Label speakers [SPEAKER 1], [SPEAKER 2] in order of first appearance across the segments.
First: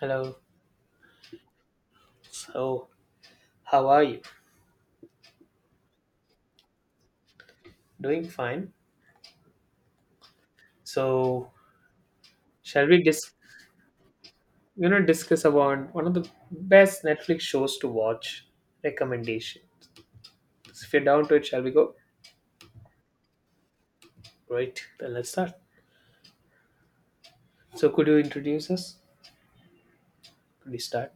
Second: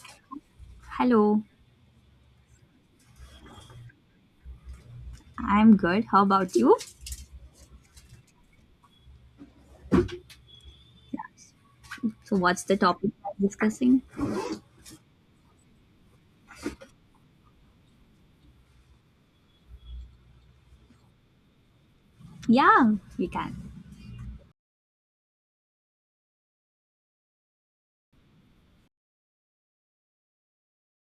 [SPEAKER 1] Hello.
[SPEAKER 2] Hello,
[SPEAKER 1] So, how are you?
[SPEAKER 2] I'm good. How about you?
[SPEAKER 1] Doing fine.
[SPEAKER 2] Yes.
[SPEAKER 1] So,
[SPEAKER 2] So, what's the
[SPEAKER 1] shall we
[SPEAKER 2] topic
[SPEAKER 1] dis
[SPEAKER 2] we're discussing?
[SPEAKER 1] you know discuss about one of the best Netflix shows to watch recommendation? If you're down to it, shall we go?
[SPEAKER 2] Yeah, we can.
[SPEAKER 1] Right. Then let's start. So, could you introduce us? Could we start?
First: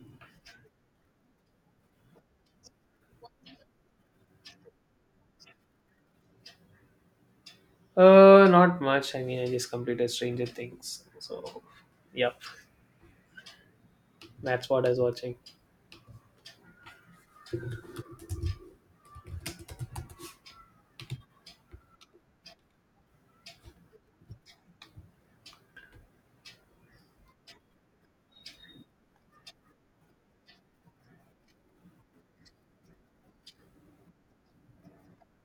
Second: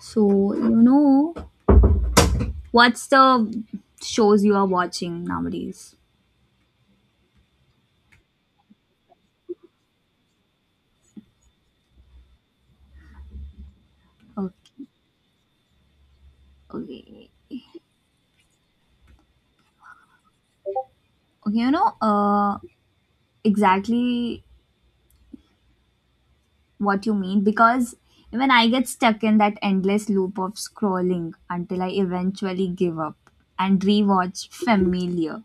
[SPEAKER 2] So, what's the shows you are watching nowadays?
[SPEAKER 1] Not much. I mean, I just completed Stranger Things. So, yep, that's what
[SPEAKER 2] Okay,
[SPEAKER 1] I was watching.
[SPEAKER 2] okay. Okay, exactly what you mean because even I get stuck in that endless loop of scrolling until I eventually give up and rewatch familiar.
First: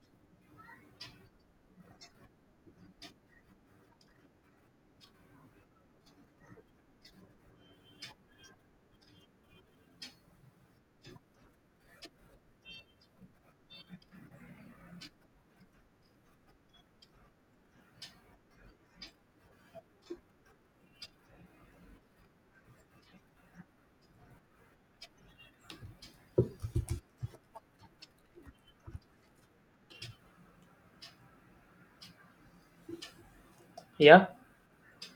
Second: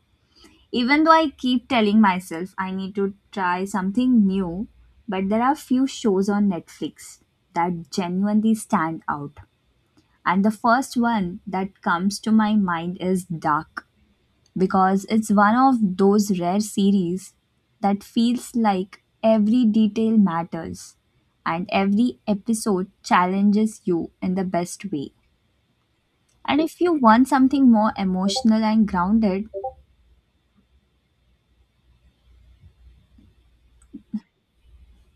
[SPEAKER 2] Even though I keep telling myself I need to try something new, but there are few shows on Netflix that genuinely stand out. And the first one that comes to my mind is Dark, because it's one of those rare series that feels like every detail matters and every episode challenges you in the best way. And if you want something more emotional and grounded,
[SPEAKER 1] Yeah.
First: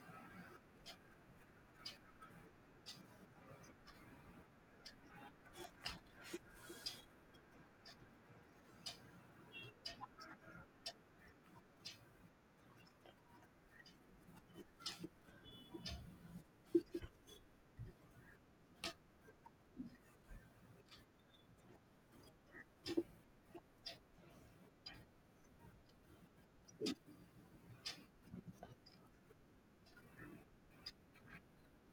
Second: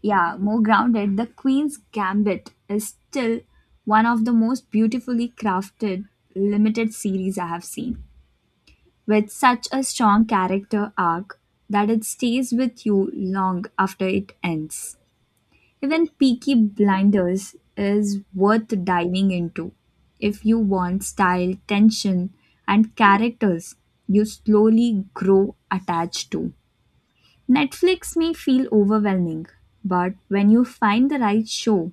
[SPEAKER 2] yeah, more grounded, The Queen's Gambit is still one of the most beautifully crafted limited series I have seen, with such a strong character arc that it stays with you long after it ends. Even Peaky Blinders is worth diving into if you want style, tension, and characters you slowly grow attached to. Netflix may feel overwhelming, but when you find the right show,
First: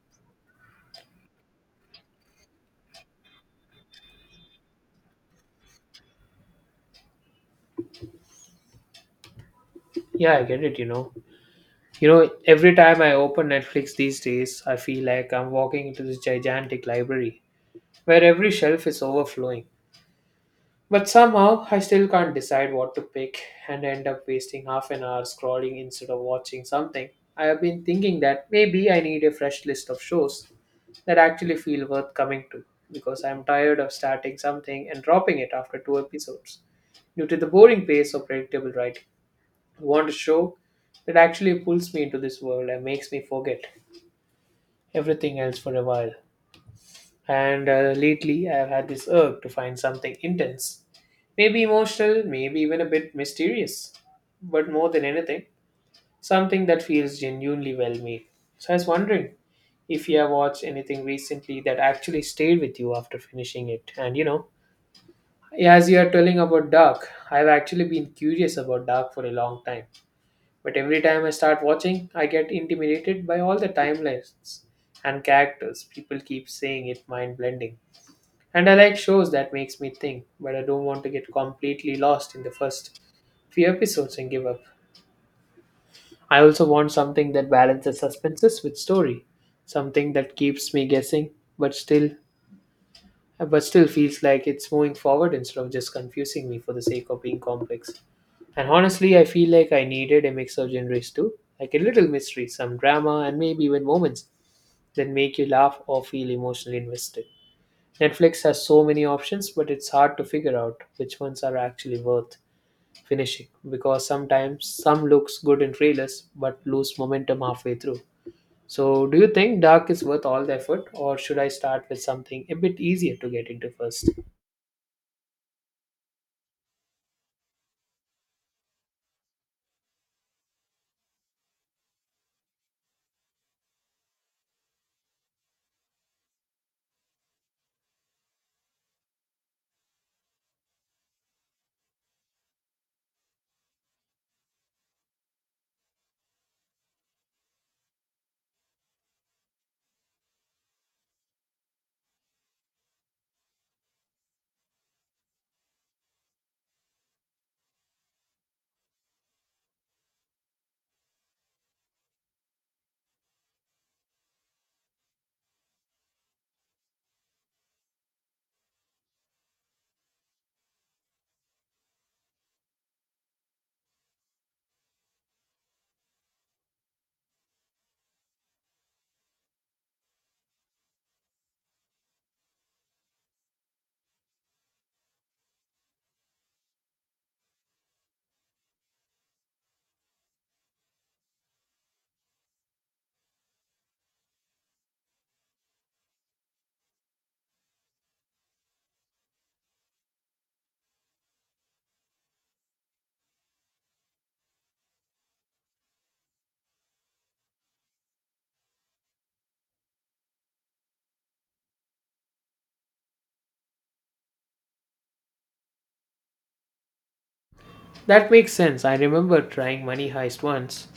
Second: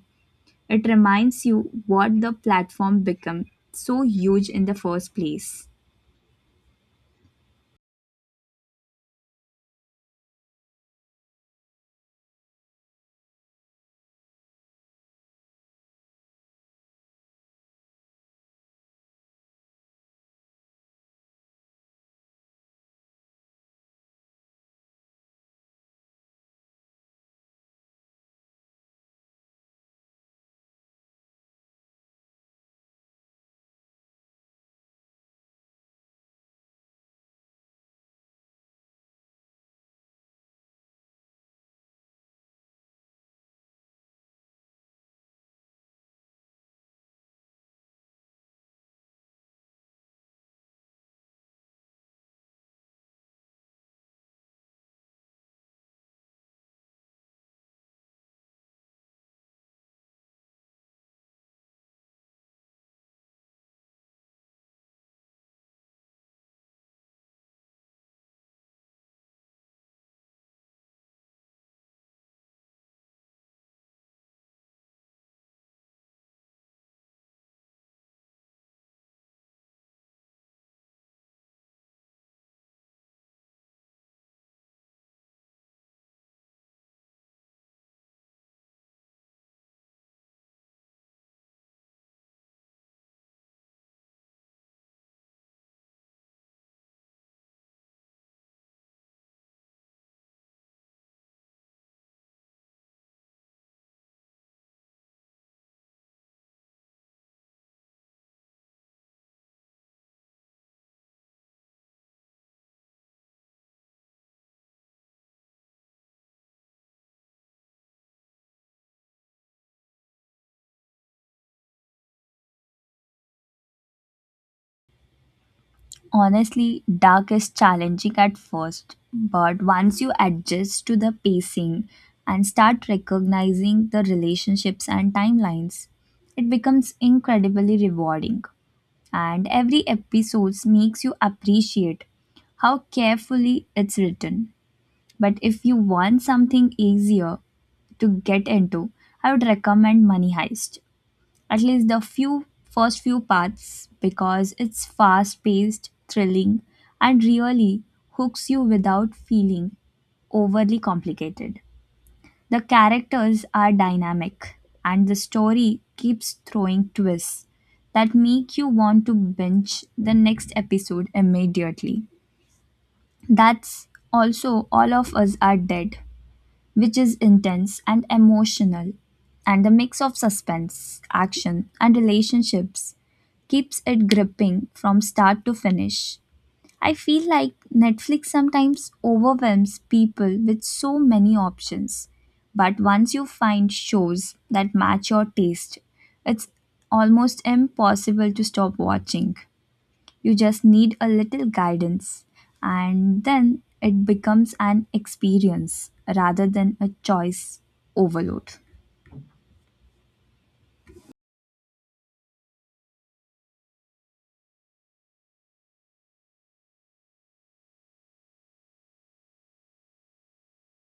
[SPEAKER 2] it reminds you what the platform became so huge in the first place.
[SPEAKER 1] Yeah, I get it. Every time I open Netflix these days, I feel like I'm walking into this gigantic library where every shelf is overflowing. But somehow I still can't decide what to pick and end up wasting half an hour scrolling instead of watching something. I have been thinking that maybe I need a fresh list of shows that actually feel worth coming to because I am tired of starting something and dropping it after two episodes due to the boring pace of predictable writing. I want a show that actually pulls me into this world and makes me forget everything else for a while. And lately, I've had this urge to find something intense, maybe emotional, maybe even a bit mysterious, but more than anything, something that feels genuinely well made. So I was wondering if you have watched anything recently that actually stayed with you after finishing it. And you know, as you are telling about Dark, I've actually been curious about Dark for a long time. But every time I start watching, I get intimidated by all the timelines and characters. People keep saying it mind blending, and I like shows that makes me think, but I don't want to get completely lost in the first few episodes and give up. I also want something that balances suspenses with story, something that keeps me guessing, but still feels like it's moving forward instead of just confusing me for the sake of being complex. And honestly, I feel like I needed a mix of genres too, like a little mystery, some drama, and maybe even moments that make you laugh or feel emotionally invested. Netflix has so many options, but it's hard to figure out which ones are actually worth finishing because sometimes some looks good in trailers but lose momentum halfway through. So, do you think Dark is worth all the effort, or should I start with something a bit easier to get into first?
[SPEAKER 2] Honestly, Dark is challenging at first, but once you adjust to the pacing and start recognizing the relationships and timelines, it becomes incredibly rewarding. And every episode makes you appreciate how carefully it's written. But if you want something easier to get into, I would recommend Money Heist. At least the few first few parts, because it's fast-paced, thrilling, and really hooks you without feeling overly complicated. The characters are dynamic and the story keeps throwing twists that make you want to binge the next episode immediately. That's also All of Us Are Dead, which is intense and emotional, and the mix of suspense, action, and relationships keeps it gripping from start to finish. I feel like Netflix sometimes overwhelms people with so many options, but once you find shows that match your taste, it's almost impossible to stop watching. You just need a little guidance, and then it becomes an experience rather than a choice overload.
[SPEAKER 1] That makes sense. I remember trying Money Heist once.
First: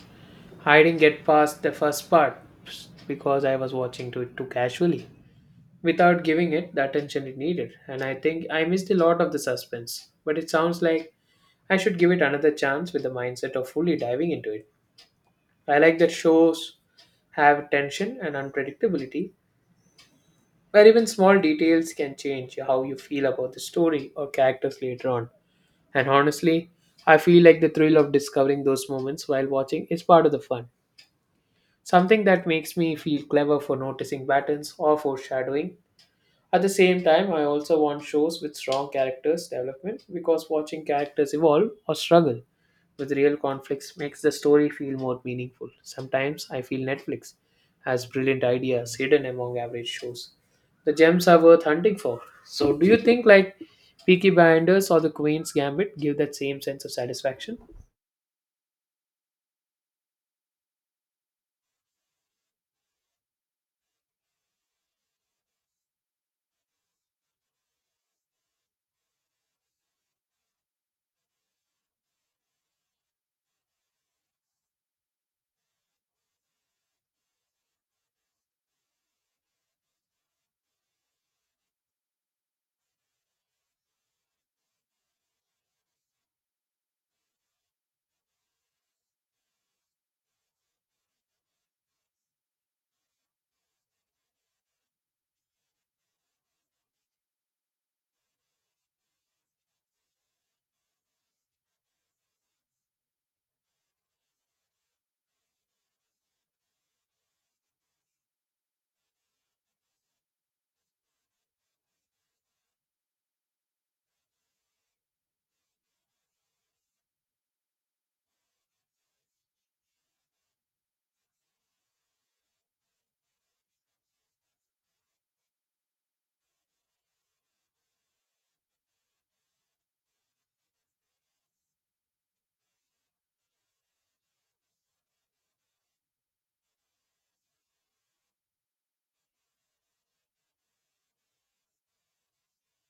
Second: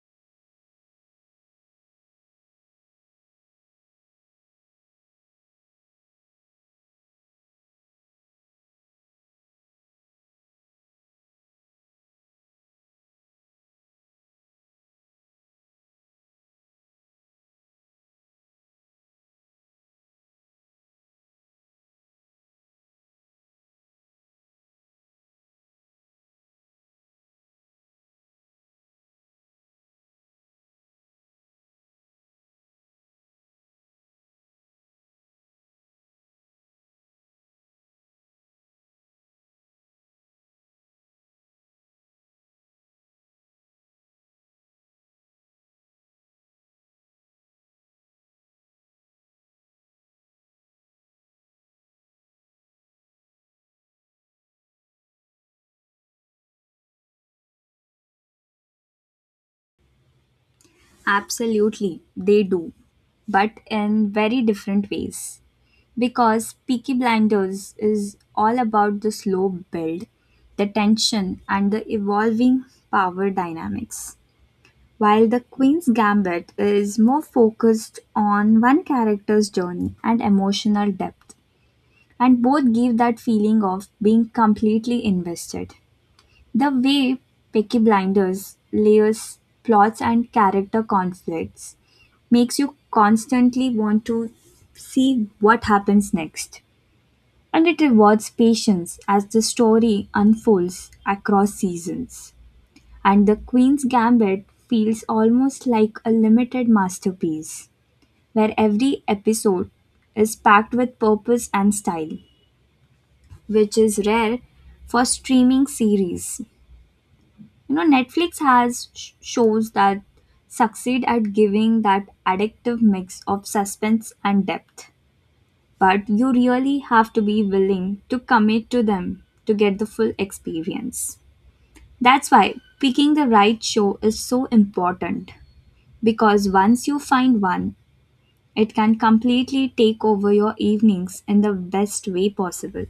[SPEAKER 1] I didn't get past the first part because I was watching to it too casually, without giving it the attention it needed, and I think I missed a lot of the suspense. But it sounds like I should give it another chance with the mindset of fully diving into it. I like that shows have tension and unpredictability, where even small details can change how you feel about the story or characters later on. And honestly, I feel like the thrill of discovering those moments while watching is part of the fun. Something that makes me feel clever for noticing patterns or foreshadowing. At the same time, I also want shows with strong characters development because watching characters evolve or struggle with real conflicts makes the story feel more meaningful. Sometimes I feel Netflix has brilliant ideas hidden among average shows. The gems are worth hunting for. So, do you think like Peaky Blinders or The Queen's Gambit give that same sense of satisfaction?
[SPEAKER 2] Absolutely, they do, but in very different ways. Because Peaky Blinders is all about the slow build, the tension, and the evolving power dynamics, while The Queen's Gambit is more focused on one character's journey and emotional depth. And both give that feeling of being completely invested. The way Peaky Blinders layers plots and character conflicts makes you constantly want to see what happens next. And it rewards patience as the story unfolds across seasons. And The Queen's Gambit feels almost like a limited masterpiece, where every episode is packed with purpose and style, which is rare for streaming series. Netflix has shows that succeed at giving that addictive mix of suspense and depth. But you really have to be willing to commit to them to get the full experience. That's why picking the right show is so important, because once you find one, it can completely take over your evenings in the best way possible.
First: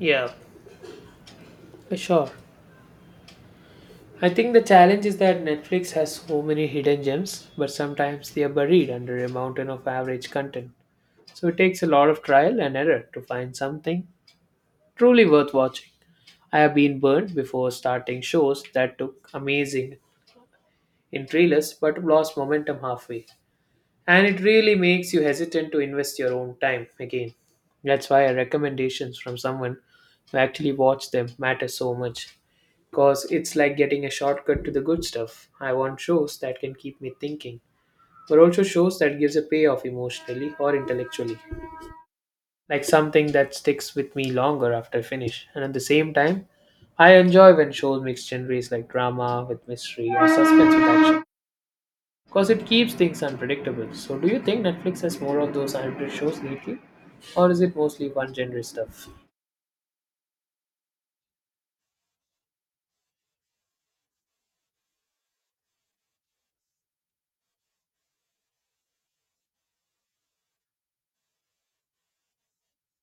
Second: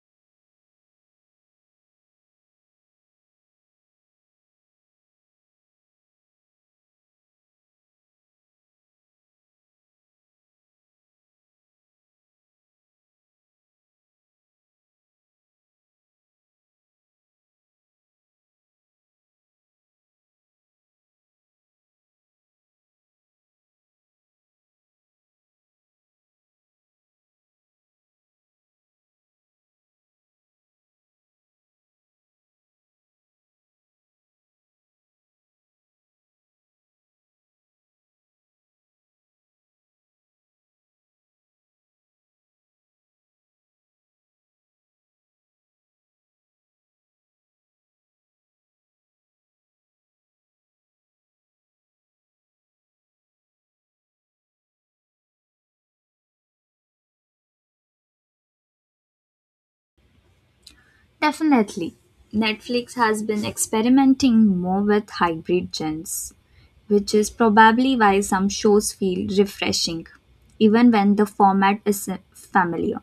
[SPEAKER 1] Yeah, sure. I think the challenge is that Netflix has so many hidden gems, but sometimes they are buried under a mountain of average content. So it takes a lot of trial and error to find something truly worth watching. I have been burned before starting shows that took amazing in trailers but lost momentum halfway. And it really makes you hesitant to invest your own time again. That's why recommendations from someone who actually watched them matter so much. Because it's like getting a shortcut to the good stuff. I want shows that can keep me thinking, but also shows that gives a payoff emotionally or intellectually, like something that sticks with me longer after I finish. And at the same time, I enjoy when shows mix genres like drama with mystery or suspense with action because it keeps things unpredictable. So, do you think Netflix has more of those hybrid shows lately, or is it mostly one genre stuff?
[SPEAKER 2] Definitely. Netflix has been experimenting more with hybrid genres, which is probably why some shows feel refreshing, even when the format is familiar.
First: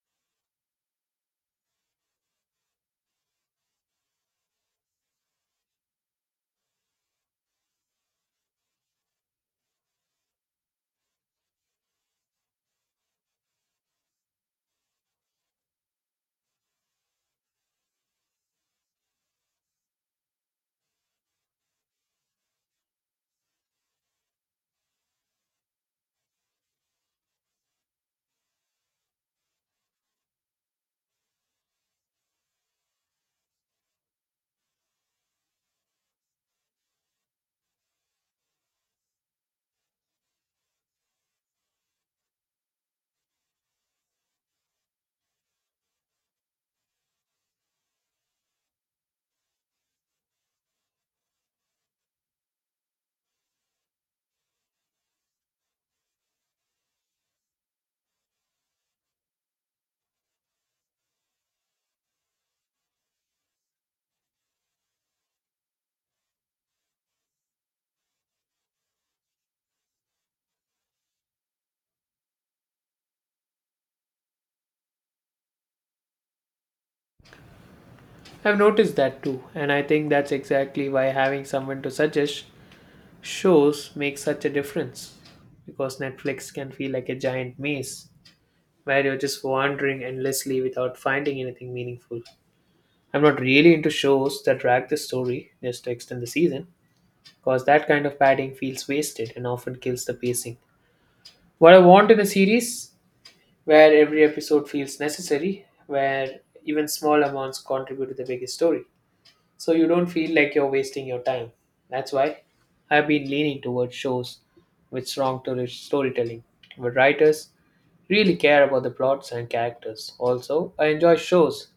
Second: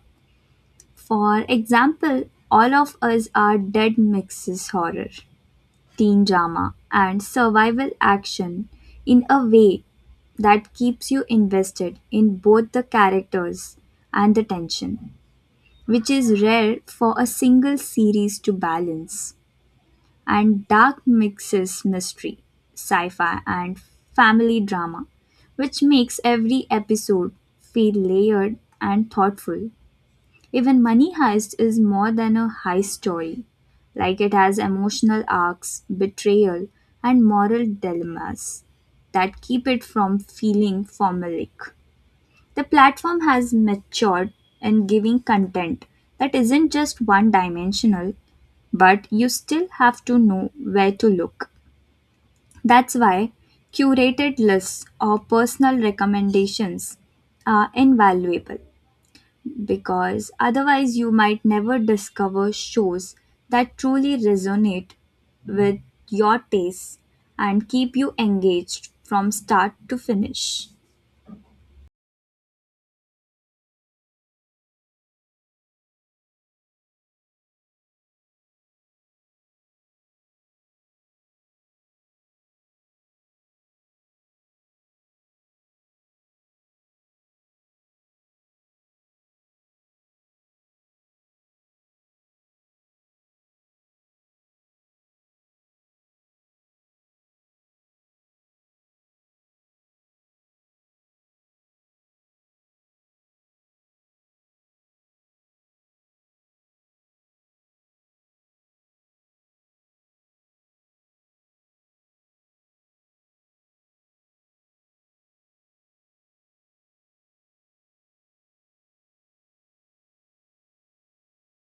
[SPEAKER 2] For example, All of Us Are Dead mixes horror, teen drama, and survival action in a way that keeps you invested in both the characters and the tension, which is rare for a single series to balance. And Dark mixes mystery, sci fi, and family drama, which makes every episode feel layered and thoughtful. Even Money Heist is more than a heist story; like, it has emotional arcs, betrayal, and moral dilemmas that keep it from feeling formulaic. The platform has matured in giving content that isn't just one dimensional, but you still have to know where to look. That's why curated lists or personal recommendations are invaluable, because otherwise you might never discover shows that truly resonate with your tastes and keep you engaged from start to finish.
[SPEAKER 1] I've noticed that too, and I think that's exactly why having someone to suggest shows makes such a difference because Netflix can feel like a giant maze where you're just wandering endlessly without finding anything meaningful. I'm not really into shows that drag the story just to extend the season, because that kind of padding feels wasted and often kills the pacing. What I want in a series where every episode feels necessary, where even small amounts contribute to the bigger story, so you don't feel like you're wasting your time. That's why I've been leaning towards shows with storytelling, where writers really care about the plots and characters. Also, I enjoy shows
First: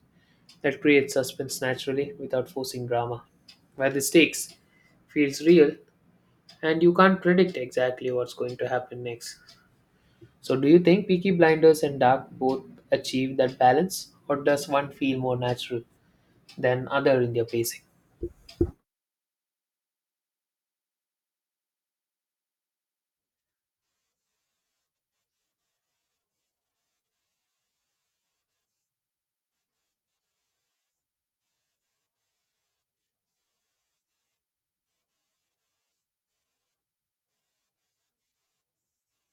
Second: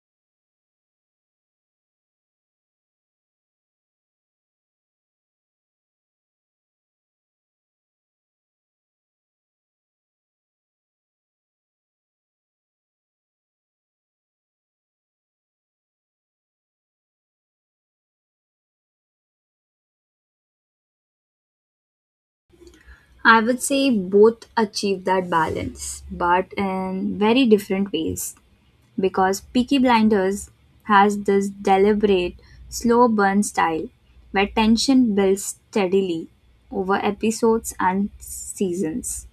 [SPEAKER 1] that creates suspense naturally without forcing drama, where the stakes feels real and you can't predict exactly what's going to happen next. So do you think Peaky Blinders and Dark both achieve that balance or does one feel more natural than other in their pacing?
[SPEAKER 2] I would say both achieve that balance, but in very different ways. Because "Peaky Blinders" has this deliberate, slow-burn style, where tension builds steadily over episodes and seasons,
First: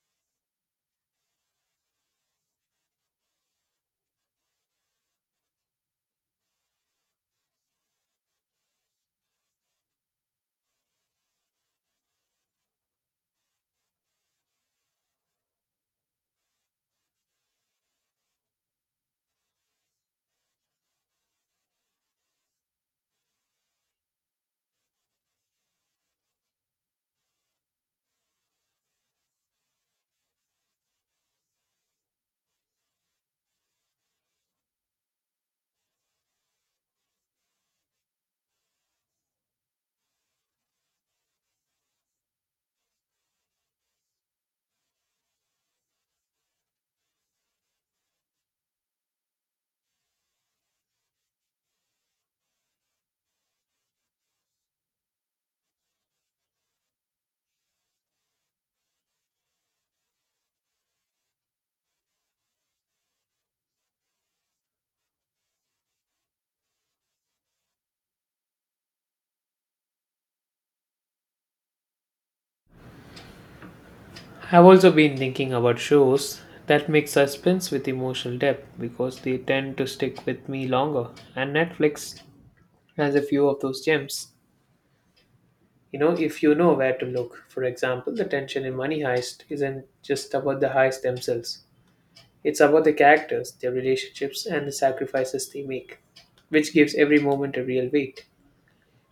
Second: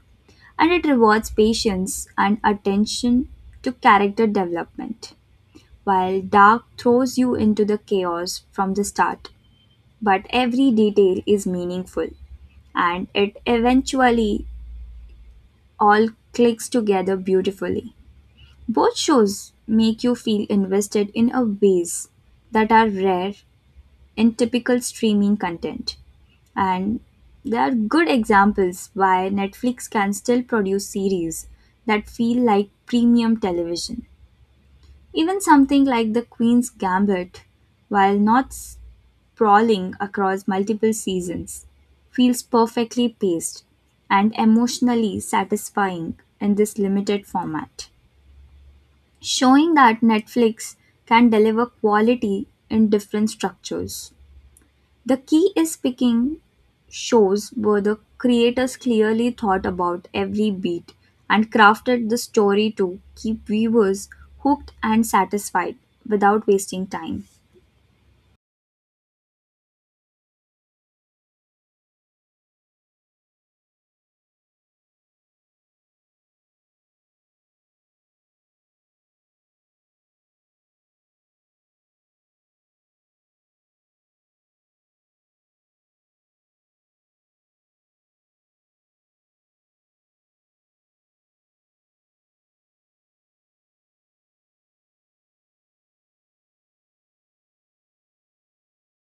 [SPEAKER 2] and it rewards patience and attention to character development, while Dark throws you into the chaos from the start. But every detail is meaningful, and it eventually all clicks together beautifully. Both shows make you feel invested in a ways that are rare in typical streaming content. And they are good examples why Netflix can still produce series that feel like premium television. Even something like The Queen's Gambit, while not sprawling across multiple seasons, feels perfectly paced and emotionally satisfying in this limited format, showing that Netflix can deliver quality in different structures. The key is picking shows where the creators clearly thought about every beat and crafted the story to keep viewers hooked and satisfied without wasting time.
[SPEAKER 1] I've also been thinking about shows that mix suspense with emotional depth because they tend to stick with me longer and Netflix has a few of those gems. If you know where to look, for example, the tension in Money Heist isn't just about the heists themselves, it's about the characters, their relationships, and the sacrifices they make, which gives every moment a real weight.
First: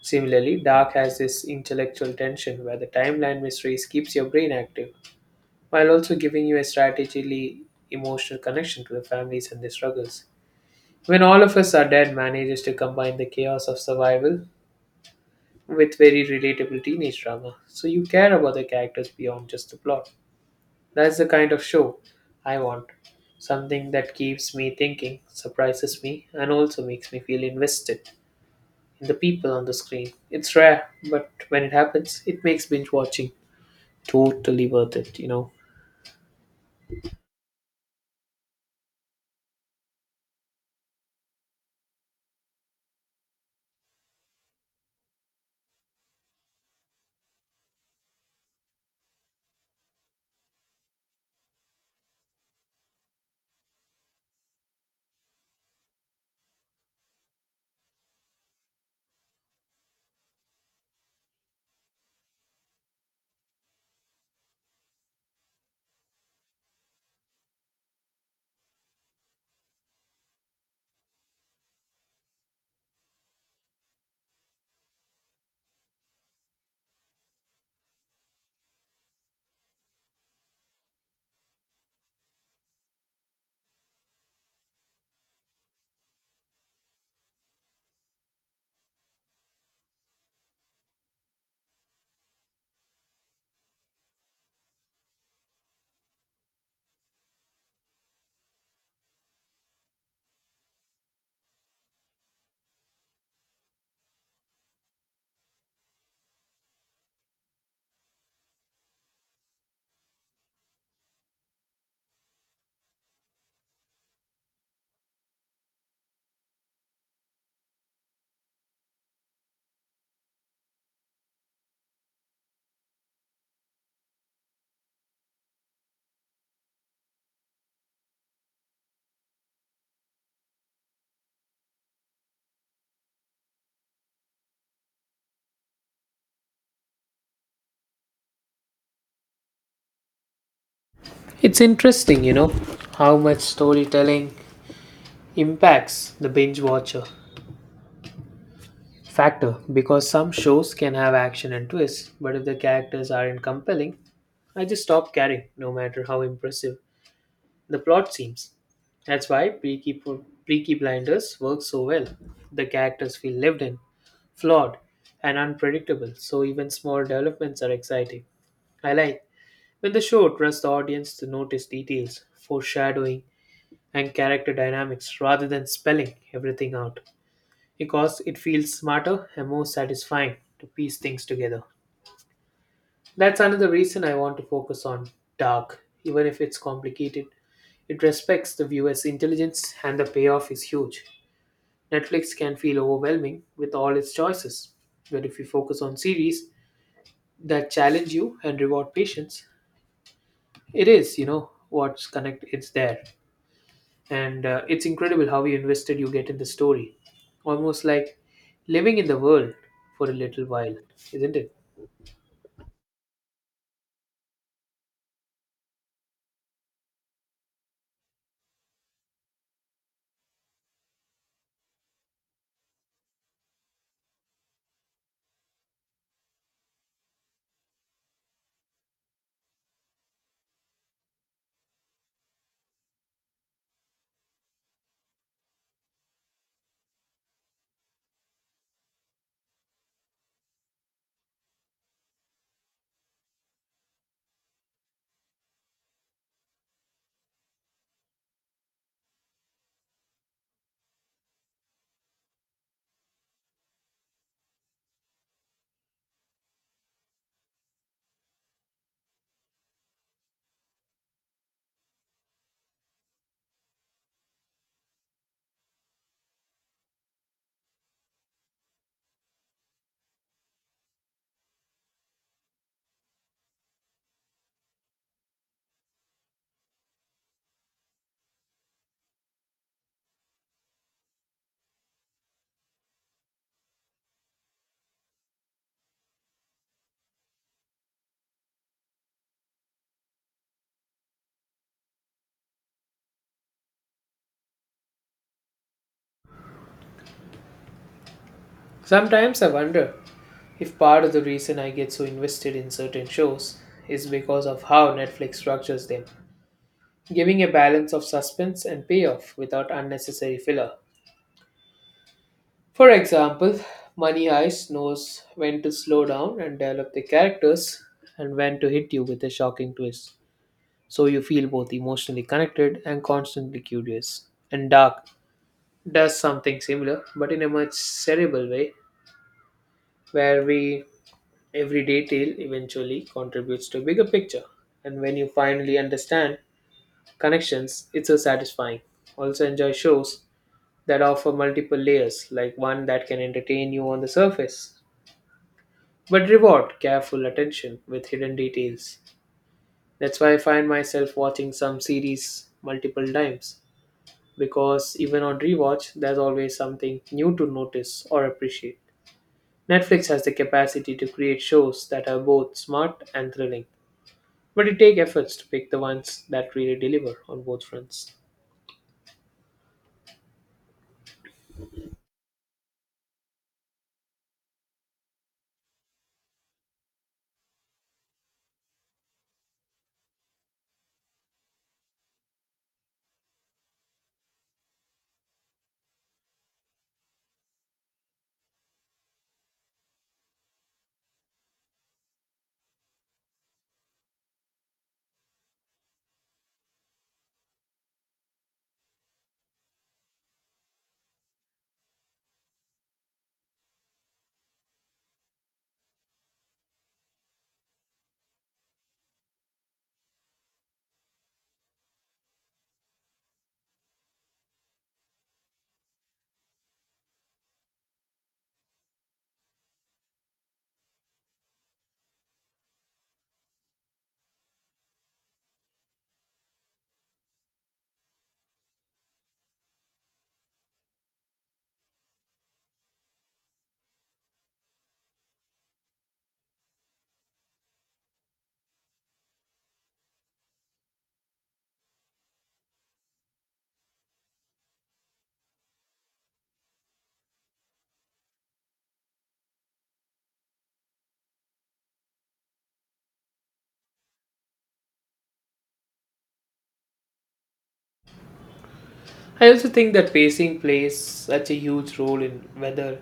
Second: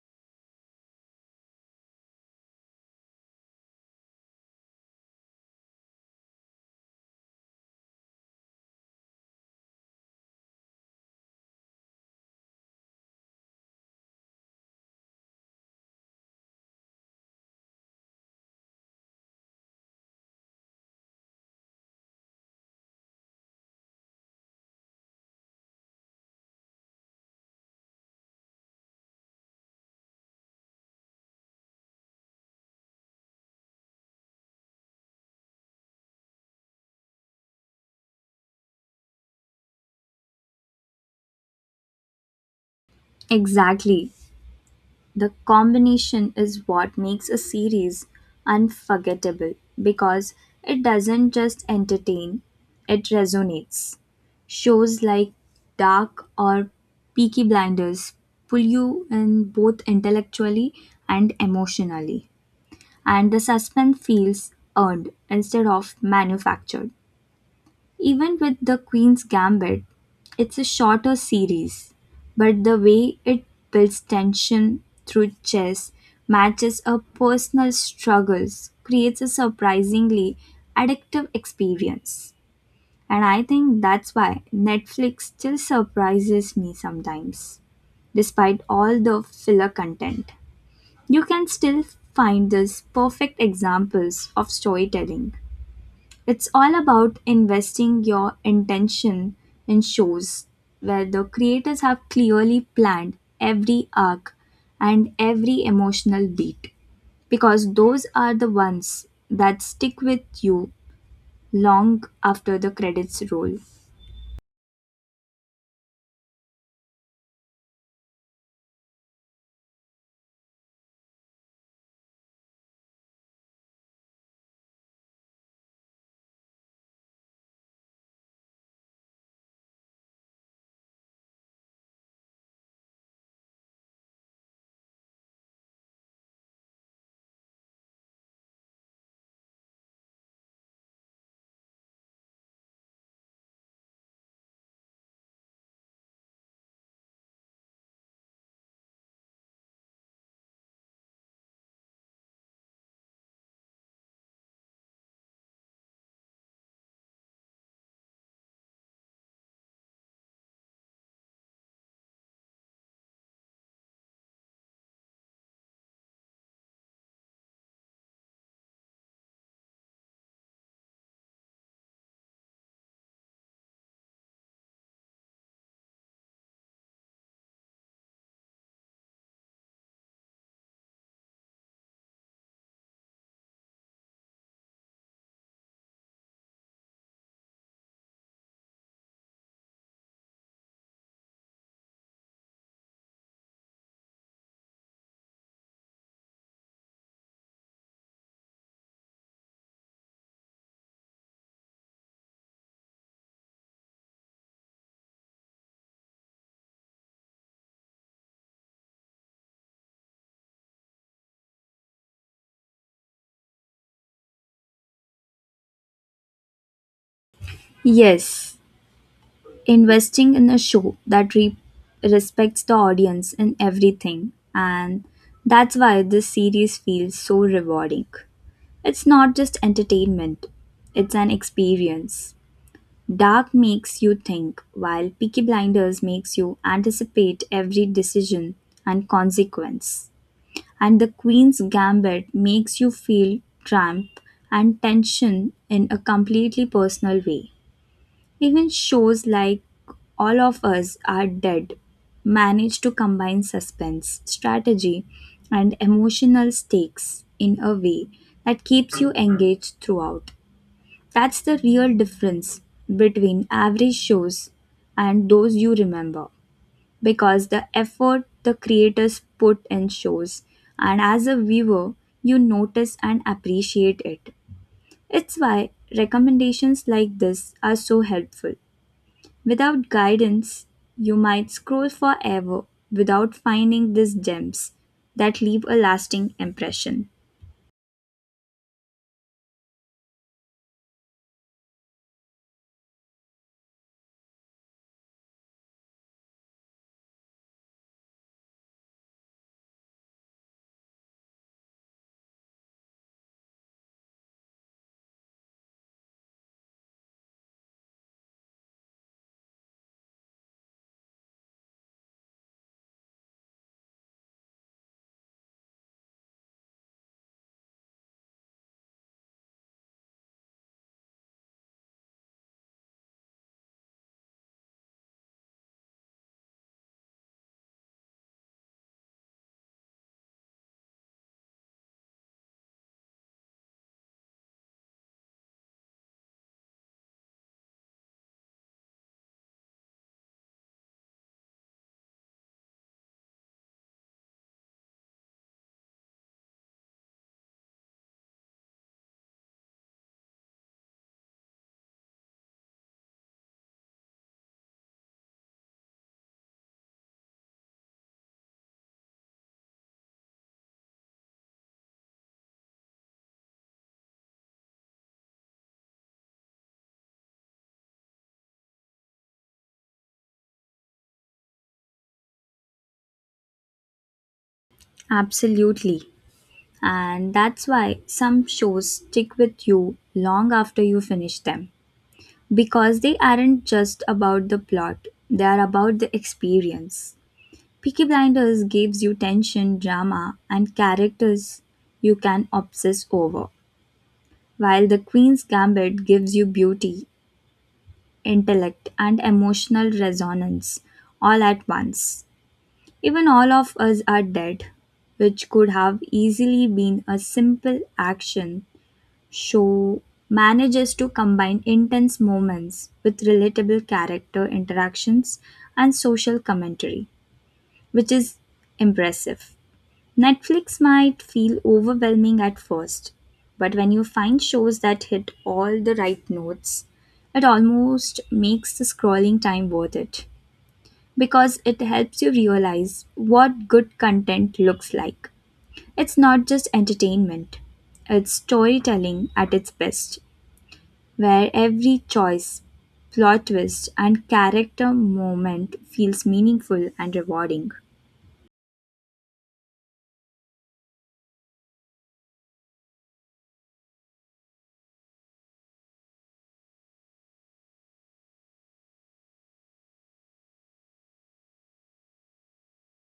[SPEAKER 1] Similarly, Dark has this intellectual tension where the timeline mysteries keeps your brain active, while also giving you a strategically emotional connection to the families and their struggles. When All of Us Are Dead manages to combine the chaos of survival with very relatable teenage drama. So you care about the characters beyond just the plot. That's the kind of show I want. Something that keeps me thinking, surprises me, and also makes me feel invested in the people on the screen. It's rare, but when it happens, it makes binge watching totally worth it.
[SPEAKER 2] Exactly. The combination is what makes a series unforgettable, because it doesn't just entertain, it resonates. Shows like Dark or Peaky Blinders pull you in both intellectually and emotionally, and the suspense feels earned instead of manufactured. Even with The Queen's Gambit, it's a shorter series, but the way it builds tension through chess, matches up personal struggles, creates a surprisingly addictive experience. And I think that's why Netflix still surprises me sometimes, despite all the filler content. You can still find these perfect examples of storytelling. It's all about investing your intention in shows where the creators have clearly planned every arc and every emotional beat, because those are the ones that stick with you long after the credits roll.
[SPEAKER 1] It's interesting, you know, how much storytelling impacts the binge watcher factor because some shows can have action and twists, but if the characters aren't compelling, I just stop caring, no matter how impressive the plot seems. That's why Peaky Blinders works so well. The characters feel lived in, flawed, and unpredictable, so even small developments are exciting. I like when the show trusts the audience to notice details, foreshadowing, and character dynamics rather than spelling everything out, because it feels smarter and more satisfying to piece things together. That's another reason I want to focus on Dark, even if it's complicated. It respects the viewer's intelligence and the payoff is huge. Netflix can feel overwhelming with all its choices, but if you focus on series that challenge you and reward patience, it is, you know, what's connect, it's there. And it's incredible how invested you get in the story. Almost like living in the world for a little while, isn't it?
[SPEAKER 2] Yes, investing in a show that respects the audience in everything, and that's why this series feels so rewarding. It's not just entertainment, it's an experience. Dark makes you think, while Peaky Blinders makes you anticipate every decision and consequence. And The Queen's Gambit makes you feel triumph and tension in a completely personal way. Even shows like All of Us Are Dead manage to combine suspense, strategy, and emotional stakes in a way that keeps you engaged throughout. That's the real difference between average shows and those you remember, because the effort the creators put in shows, and as a viewer, you notice and appreciate it. It's why recommendations like this are so helpful. Without guidance, you might scroll forever without finding these gems that leave a lasting impression.
[SPEAKER 1] Sometimes I wonder if part of the reason I get so invested in certain shows is because of how Netflix structures them, giving a balance of suspense and payoff without unnecessary filler. For example, Money Heist knows when to slow down and develop the characters and when to hit you with a shocking twist, so you feel both emotionally connected and constantly curious. And Dark does something similar, but in a much cerebral way, where we every detail eventually contributes to a bigger picture, and when you finally understand connections, it's so satisfying. Also, enjoy shows that offer multiple layers, like one that can entertain you on the surface, but reward careful attention with hidden details. That's why I find myself watching some series multiple times, because even on rewatch, there's always something new to notice or appreciate. Netflix has the capacity to create shows that are both smart and thrilling, but it takes efforts to pick the ones that really deliver on both fronts.
[SPEAKER 2] Absolutely. And that's why some shows stick with you long after you finish them. Because they aren't just about the plot, they are about the experience. Peaky Blinders gives you tension, drama, and characters you can obsess over, while The Queen's Gambit gives you beauty, intellect, and emotional resonance all at once. Even All of Us Are Dead, which could have easily been a simple action show, manages to combine intense moments with relatable character interactions and social commentary, which is impressive. Netflix might feel overwhelming at first, but when you find shows that hit all the right notes, it almost makes the scrolling time worth it, because it helps you realize what good content looks like. It's not just entertainment, it's storytelling at its best, where every choice, plot twist, and character moment feels meaningful and rewarding.
[SPEAKER 1] I also think that pacing plays such a huge role in whether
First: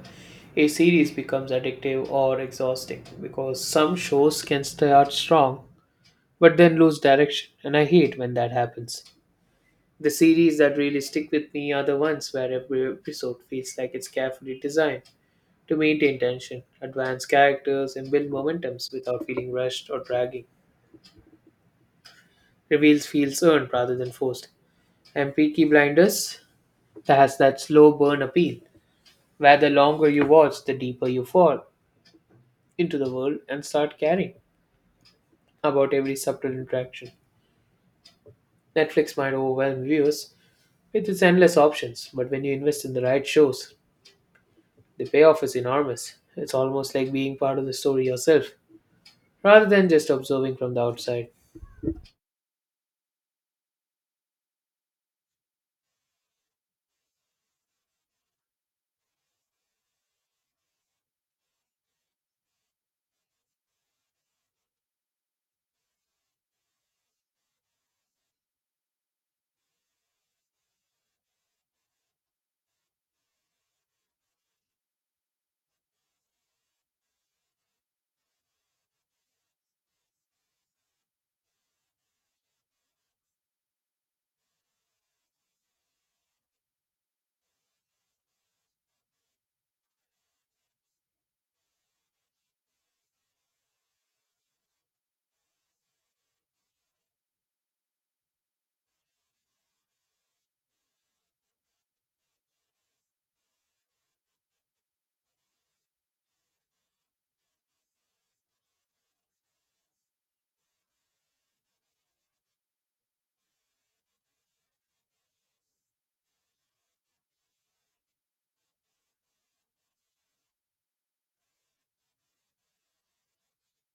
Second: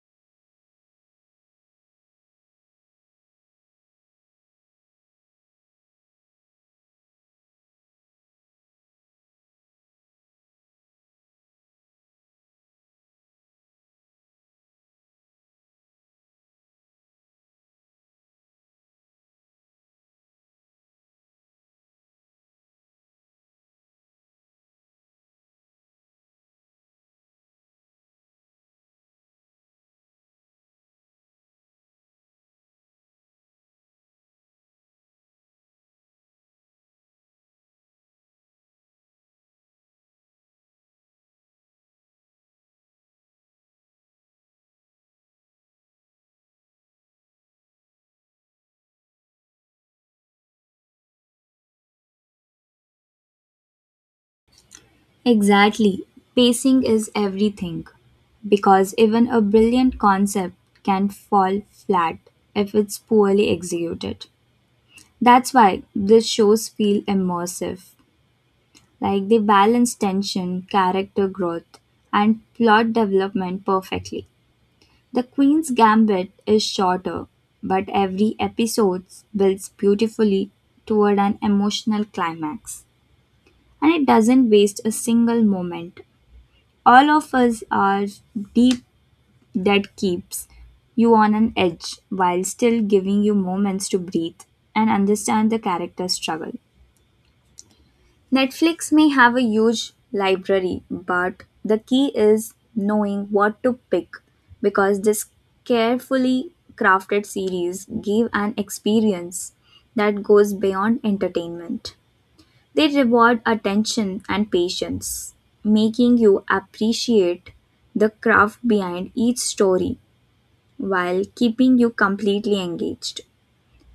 [SPEAKER 1] a series becomes addictive or exhausting because some shows can start strong but then lose direction, and I hate when that happens. The series that really stick with me are the ones where every episode feels like it's carefully designed to maintain tension, advance characters, and build momentums without feeling rushed or dragging. Reveals feels earned rather than forced. And Peaky Blinders has that slow burn appeal, where the longer you watch, the deeper you fall into the world and start caring about every subtle interaction. Netflix might overwhelm viewers with its endless options, but when you invest in the right shows, the payoff is enormous. It's almost like being part of the story yourself, rather than just observing from the outside.
[SPEAKER 2] Exactly. Pacing is everything. Because even a brilliant concept can fall flat if it's poorly executed. That's why these shows feel immersive. Like, they balance tension, character growth, and plot development perfectly. The Queen's Gambit is shorter, but every episode builds beautifully toward an emotional climax. And it doesn't waste a single moment. All of Us Are Deep that keeps you on an edge while still giving you moments to breathe and understand the character's struggle. Netflix may have a huge library, but the key is knowing what to pick, because this carefully crafted series give an experience that goes beyond entertainment. They reward attention and patience, making you appreciate the craft behind each story while keeping you completely engaged.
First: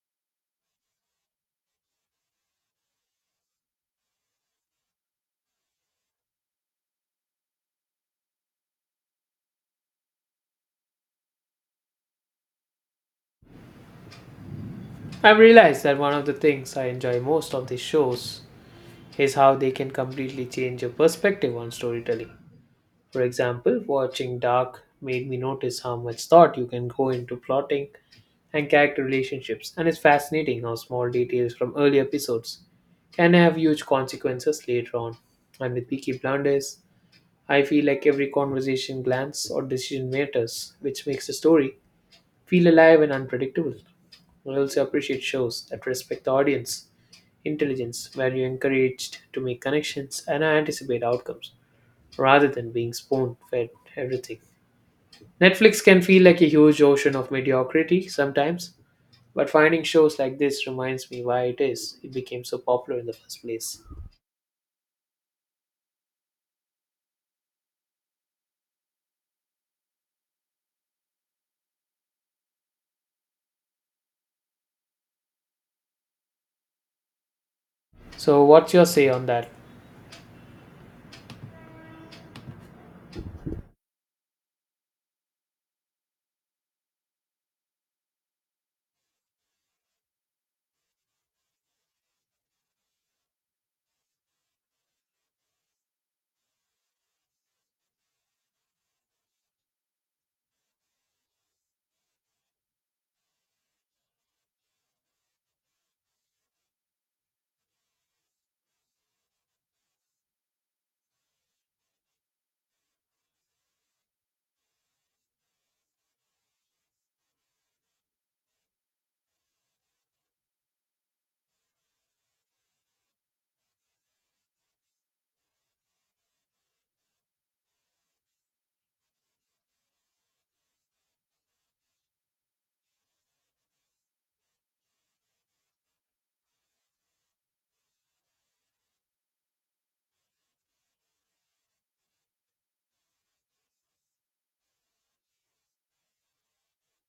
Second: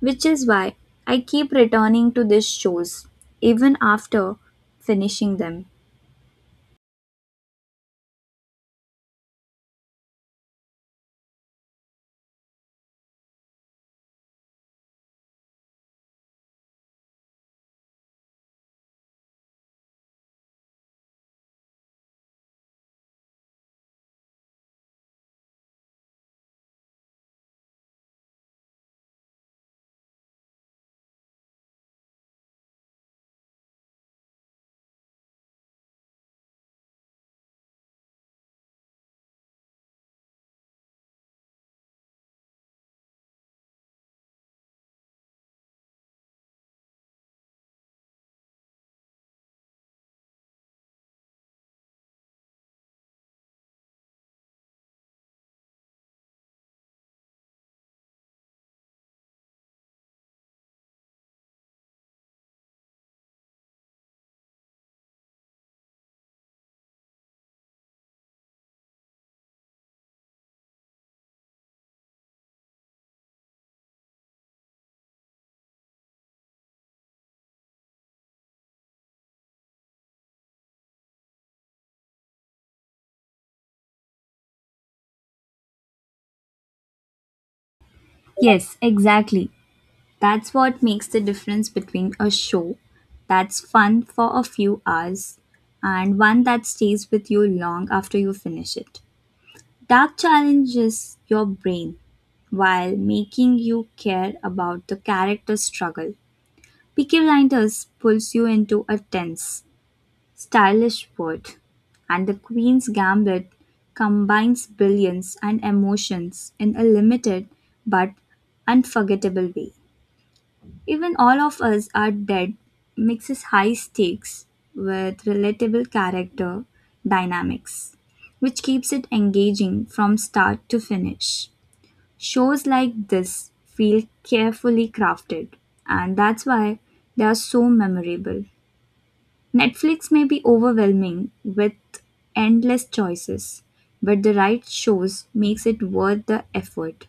[SPEAKER 2] Which is why I keep returning to these shows even after finishing them.
[SPEAKER 1] I've realized that one of the things I enjoy most of these shows is how they can completely change your perspective on storytelling. For example, watching Dark made me notice how much thought you can go into plotting and character relationships, and it's fascinating how small details from early episodes can have huge consequences later on. And with Peaky Blinders, I feel like every conversation, glance, or decision matters, which makes the story feel alive and unpredictable. I also appreciate shows that respect the audience intelligence, where you're encouraged to make connections and anticipate outcomes rather than being spoon fed everything. Netflix can feel like a huge ocean of mediocrity sometimes, but finding shows like this reminds me why it is it became so popular in the first place. So, what's your say on that?
[SPEAKER 2] Yes, exactly. That's what makes the difference between a show that's fun for a few hours and one that stays with you long after you finish it. That challenges your brain while making you care about the character's struggle. Peaky Blinders pulls you into a tense, stylish world, and The Queen's Gambit combines brilliance and emotions in a limited but unforgettable way. Even All of Us Are Dead mixes high stakes with relatable character dynamics, which keeps it engaging from start to finish. Shows like this feel carefully crafted, and that's why they are so memorable. Netflix may be overwhelming with endless choices, but the right shows makes it worth the effort,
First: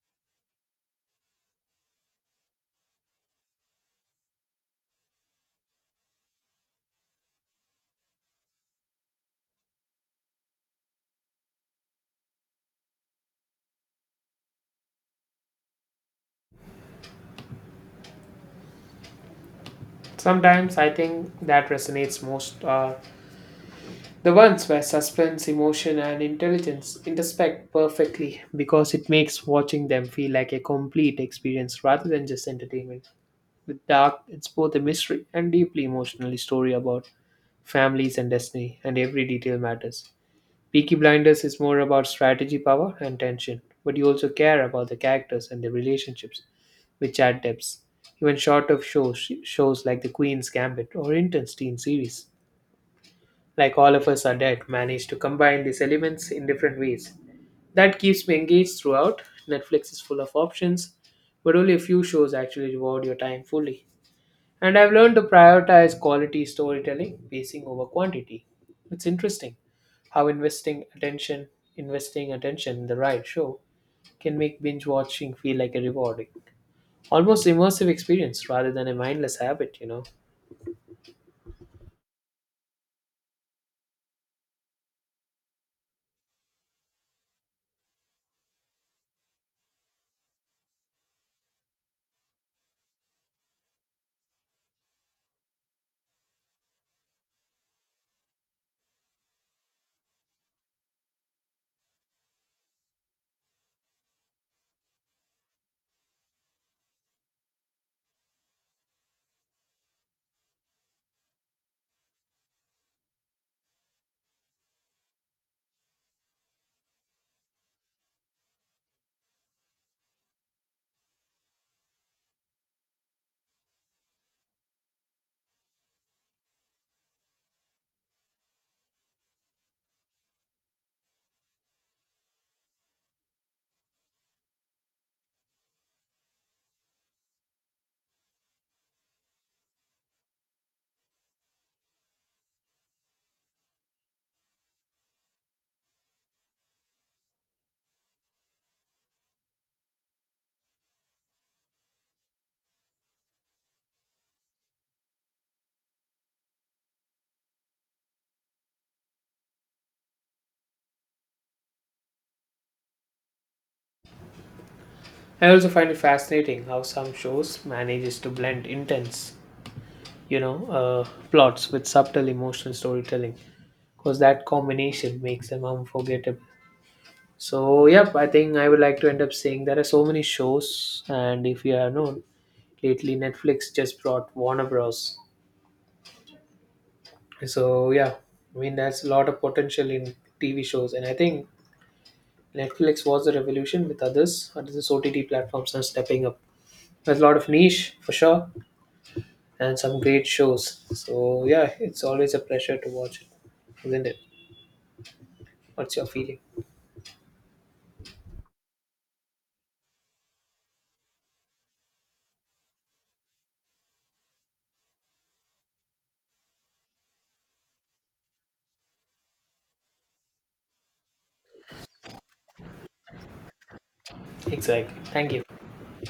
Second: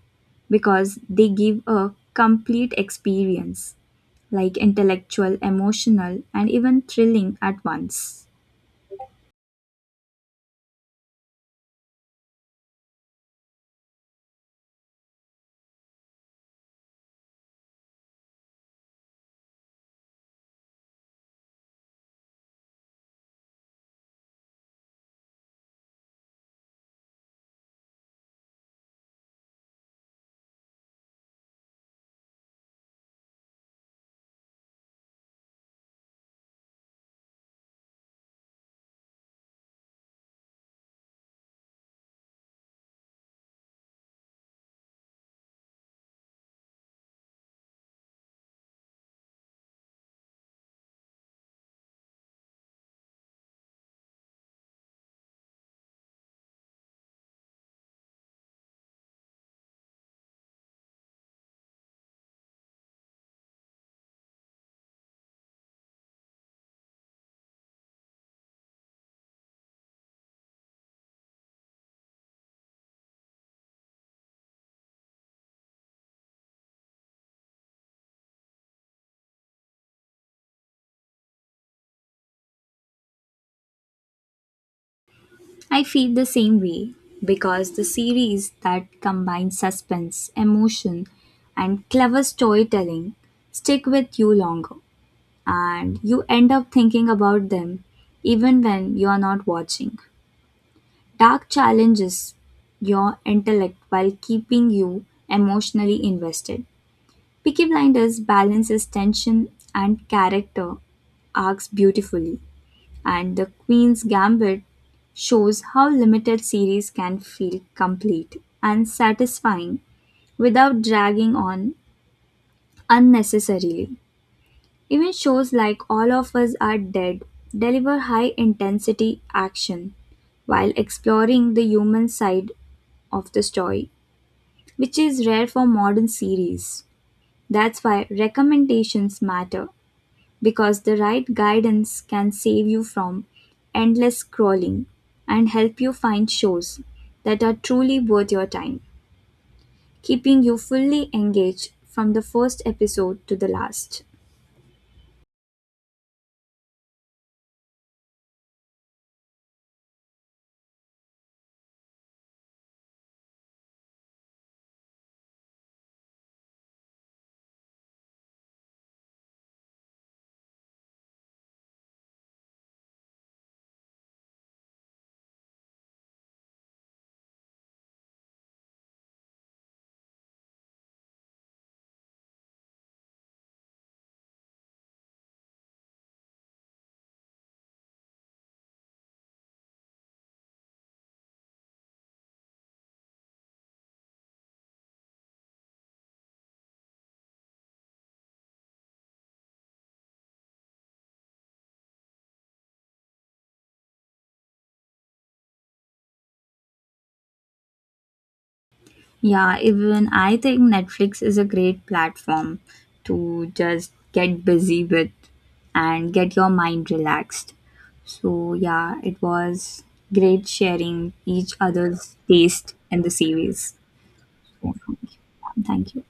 [SPEAKER 2] because they give a complete experience, like intellectual, emotional, and even thrilling at once.
[SPEAKER 1] Sometimes I think that resonates most are the ones where suspense, emotion, and intelligence intersect perfectly because it makes watching them feel like a complete experience rather than just entertainment. With Dark, it's both a mystery and deeply emotional story about families and destiny, and every detail matters. Peaky Blinders is more about strategy, power, and tension, but you also care about the characters and their relationships, which add depth. Even short of shows, shows like The Queen's Gambit or intense teen series, like All of Us Are Dead, manage to combine these elements in different ways. That keeps me engaged throughout. Netflix is full of options, but only a few shows actually reward your time fully. And I've learned to prioritize quality storytelling, pacing over quantity. It's interesting how investing attention in the right show can make binge watching feel like a rewarding, almost immersive experience rather than a mindless habit, you know.
[SPEAKER 2] I feel the same way, because the series that combine suspense, emotion, and clever storytelling stick with you longer, and you end up thinking about them even when you are not watching. Dark challenges your intellect while keeping you emotionally invested. Peaky Blinders balances tension and character arcs beautifully, and The Queen's Gambit shows how limited series can feel complete and satisfying without dragging on unnecessarily. Even shows like All of Us Are Dead deliver high intensity action while exploring the human side of the story, which is rare for modern series. That's why recommendations matter, because the right guidance can save you from endless scrolling and help you find shows that are truly worth your time, keeping you fully engaged from the first episode to the last.
[SPEAKER 1] I also find it fascinating how some shows manages to blend intense, plots with subtle emotional storytelling because that combination makes them unforgettable. So yep, I think I would like to end up saying there are so many shows, and if you have known lately, Netflix just brought Warner Bros. So yeah, I mean there's a lot of potential in TV shows, and I think Netflix was a revolution with others. Others OTT platforms are stepping up. There's a lot of niche for sure, and some great shows. So yeah, it's always a pleasure to watch it, isn't it? What's your feeling?
[SPEAKER 2] Yeah, even I think Netflix is a great platform to just get busy with and get your mind relaxed. So, yeah, it was great sharing each other's taste in the series. So,
[SPEAKER 1] Exactly.
[SPEAKER 2] thank you.
[SPEAKER 1] Thank you.
[SPEAKER 2] Thank you.